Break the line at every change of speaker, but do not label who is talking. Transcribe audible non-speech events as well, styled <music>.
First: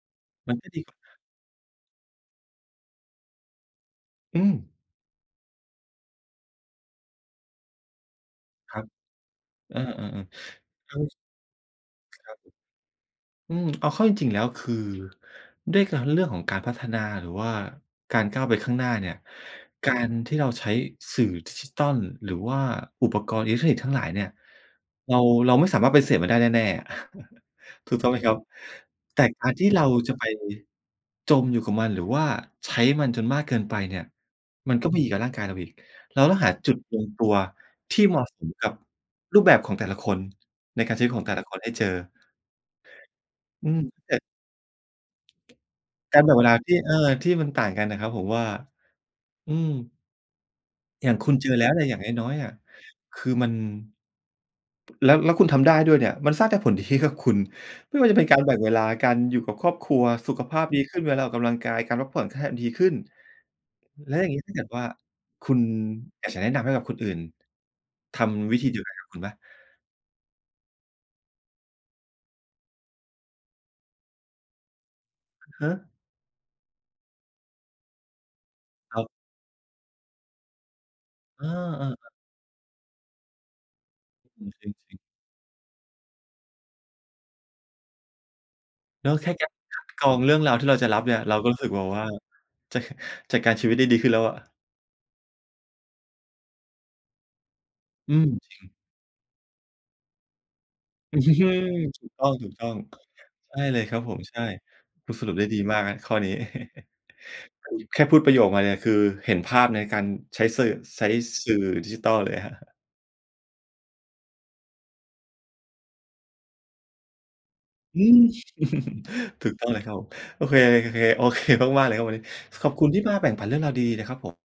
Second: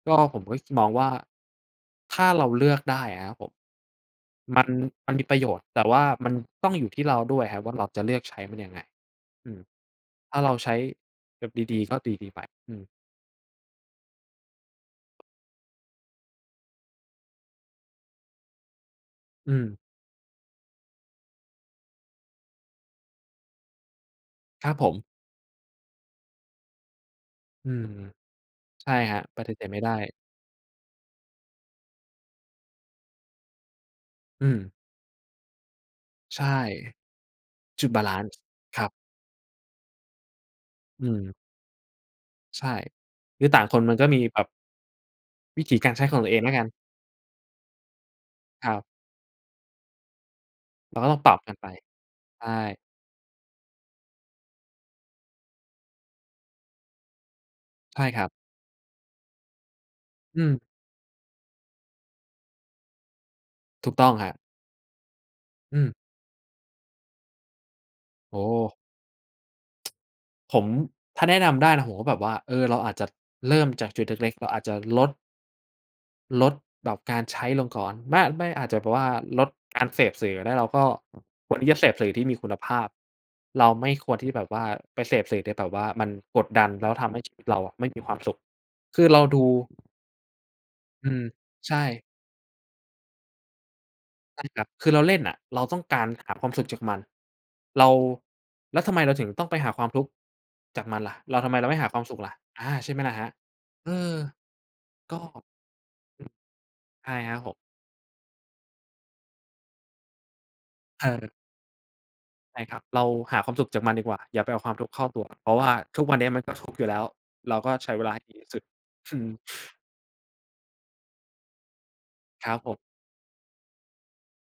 ก็ ผม
ม
ก็
ันก็
ค
ด
ม
ี
องว่า ถ้าเราเลือกได้อะครับผม
อื
ม
ม
ัน มันมีประโยชน์ แต่ว่ามันต้องอยู่ที่เราด้วยครับว่า เราจะเลือกใช้มันยั
ค
งไ
ร
ง?
ับ
อืม
เออ ๆ ๆ
ถ้าเราใช้
<sniffs>
แบบดี ๆ ก็ด
<unintelligible> ค
ี
รั
ๆ
บ
ไป
ผม
อืม
อืม เอาเข้าจริง ๆ แล้ว คือ ด้วยการ เรื่องของการพัฒนา หรือว่าการก้าวไปข้างหน้าเนี่ย
อืม
การที่เราใช้สื่อดิจิทัล หรือว่าอุปกรณ์อิเล็กทรอนิกส์ทั้งหลายเนี่ย
ครับผม
เรา เราไม่สามารถปฏิเสธมันได้แน่ ๆ <laughs>
อืม
ถูกต้องไหมครับ?
ใช่ค
แ
ร
ต
ั
่
บ ป
กา
ฏิ
ร
เส
ที่
ธไม
เ
่
รา
ได้
จะไป จมอยู่กับมัน หรือว่าใช้มันจนมากเกินไปเนี่ย
อืม
มันก็ไม่ดีกับร่างกายเราอีก เราต้
ใ
อ
ช
ง
่
หาจุดลงตัว
จุด
ท
บา
ี่
ล
เห
ั
ม
น
าะ
ซ์
สมกับ
ครับ
รูปแบบของแต่ละคน ในการใ
อ
ช
ื
้ของแ
ม
ต่ละคนให้เจอ
ใช่ คือต่า
อ
ง
ื
ค
ม
นมันก็
แต่
มีแบบ วิถีการใช้ข
ก
อ
า
ง
ร
ต
แ
ั
บ
ว
่
เอ
งเ
ง
ว
แล
ล
้
า
วกั
ท
น
ี่ เออ ที่มันต่างกันน่ะครับ ผมว่า
ครับ
อืม
เราก
อ
็
ย่
ต
า
้
ง
อง
ค
ปร
ุ
ั
ณ
บ
เจ
กั
อ
น
แ
ไ
ล
ป
้วเนี่ย อย่างน้อย
ใช
ๆ อะ
่
คือมัน แล้ว แล้วคุณทำได้ด้วยเนี่ย มันสร้างแต่ ผลดี ให้กับคุณ ไม
ใ
่
ช
ว
่
่าจะ
ค
เป
ร
็
ั
น
บ
การแบ่งเวลา การอยู่กับครอบครัว สุ
อื
ขภ
ม
าพดีขึ้นเวลาออกกำลังกาย การพักผ่อน แค่ ดีขึ้น
ถูกต้อ
แล
ง
้ว
ค
อย
ร
่
ั
าง
บ
งี้ถ้าเกิดว่า คุณ
อืม
อยากจะแนะนำให้กับคนอื่น ท
โอ้โ
ำวิธี
ฮ!
เดียวกันกับคุณไหม?
<tsk> ผม ถ้าแนะนำได้นะ ผมก็แบบว่า เออ เราอาจจะเริ่มจากจุดเล็ก ๆ เราอาจจะลด
ฮะ!
ลดแบบการใช้ลงก่อน บ้า ไม่ อาจจะแบบ
ค
ว
รั
่า
บ
ลดการเสพสื่อก็ได้ แล้วก็
เออ
ควรที่จะเสพ
ๆ
สื่
อ
อที่มีคุณภาพ เราไม่ควรที่จะแ
อ
บ
ื
บ
ม
ว่า
จริ
ไ
ง ๆ
ปเสพสื่อที่แบบว่ามันกดดัน แล้วทำให้ชีวิตเราอะไม่มีความสุข คื
เน
อ
า
เ
ะ
รา
แค่
ดู
การ คัด กรองเรื่องราวที่เราจะรับ
อื
เนี่ย
ม
เราก็รู้สึ
ใ
ก
ช
แบบว
่
่า จ จัดการชีวิตได้ดีขึ้นแล้วอ
ใช่
ะ
ครับ คือเราเล่นน่ะ เราต้องการ หาความสุขจากมัน เรา
อืม จริง
แล้วทำไมเราถึงต้องไปหาความทุกข์จากมันล่
อ
ะ?
ื
เรา ทำไมเ
ม
ราไม่หาคว
ถ
าม
ู
ส
ก
ุข
ต้
ล่ะ? อา
อง
ใช่ไหมล่ะครับ?
ๆ ใช่เลย
เอ
ครับผ
อ
ม ใช่ คุ
ก
ณ
็
สรุปได้ดีมากครับข้อนี้ <chuckles>
ใช่ครับผม
แค่พูดประโยคมาเนี่ย คือเห็นภาพในการใช้สื่อ ไซ
เ
้
ออ
สื่อดิจิทัลเลยครับ
ใช่ค
<chuckles>
รับ เราหาความสุขจากมันดีกว่า อย่าไปเอาความทุกข์เข้าตัว เพราะว่าทุกวันนี้มันก็ทุกข์อยู่แล้ว เราก็ใช้
อ
เ
ื
วลาใ
ม
ห้ดีที่สุด อืม
<laughs> ถูกต้อง
<sniffs>
เลยครับผม โอเค ๆ โอเคมาก ๆ เลยครับวันนี้
ครับ
ข
ผ
อบ
ม
คุณที่มาแบ่งปันเรื่องราวดี ๆ นะครับผม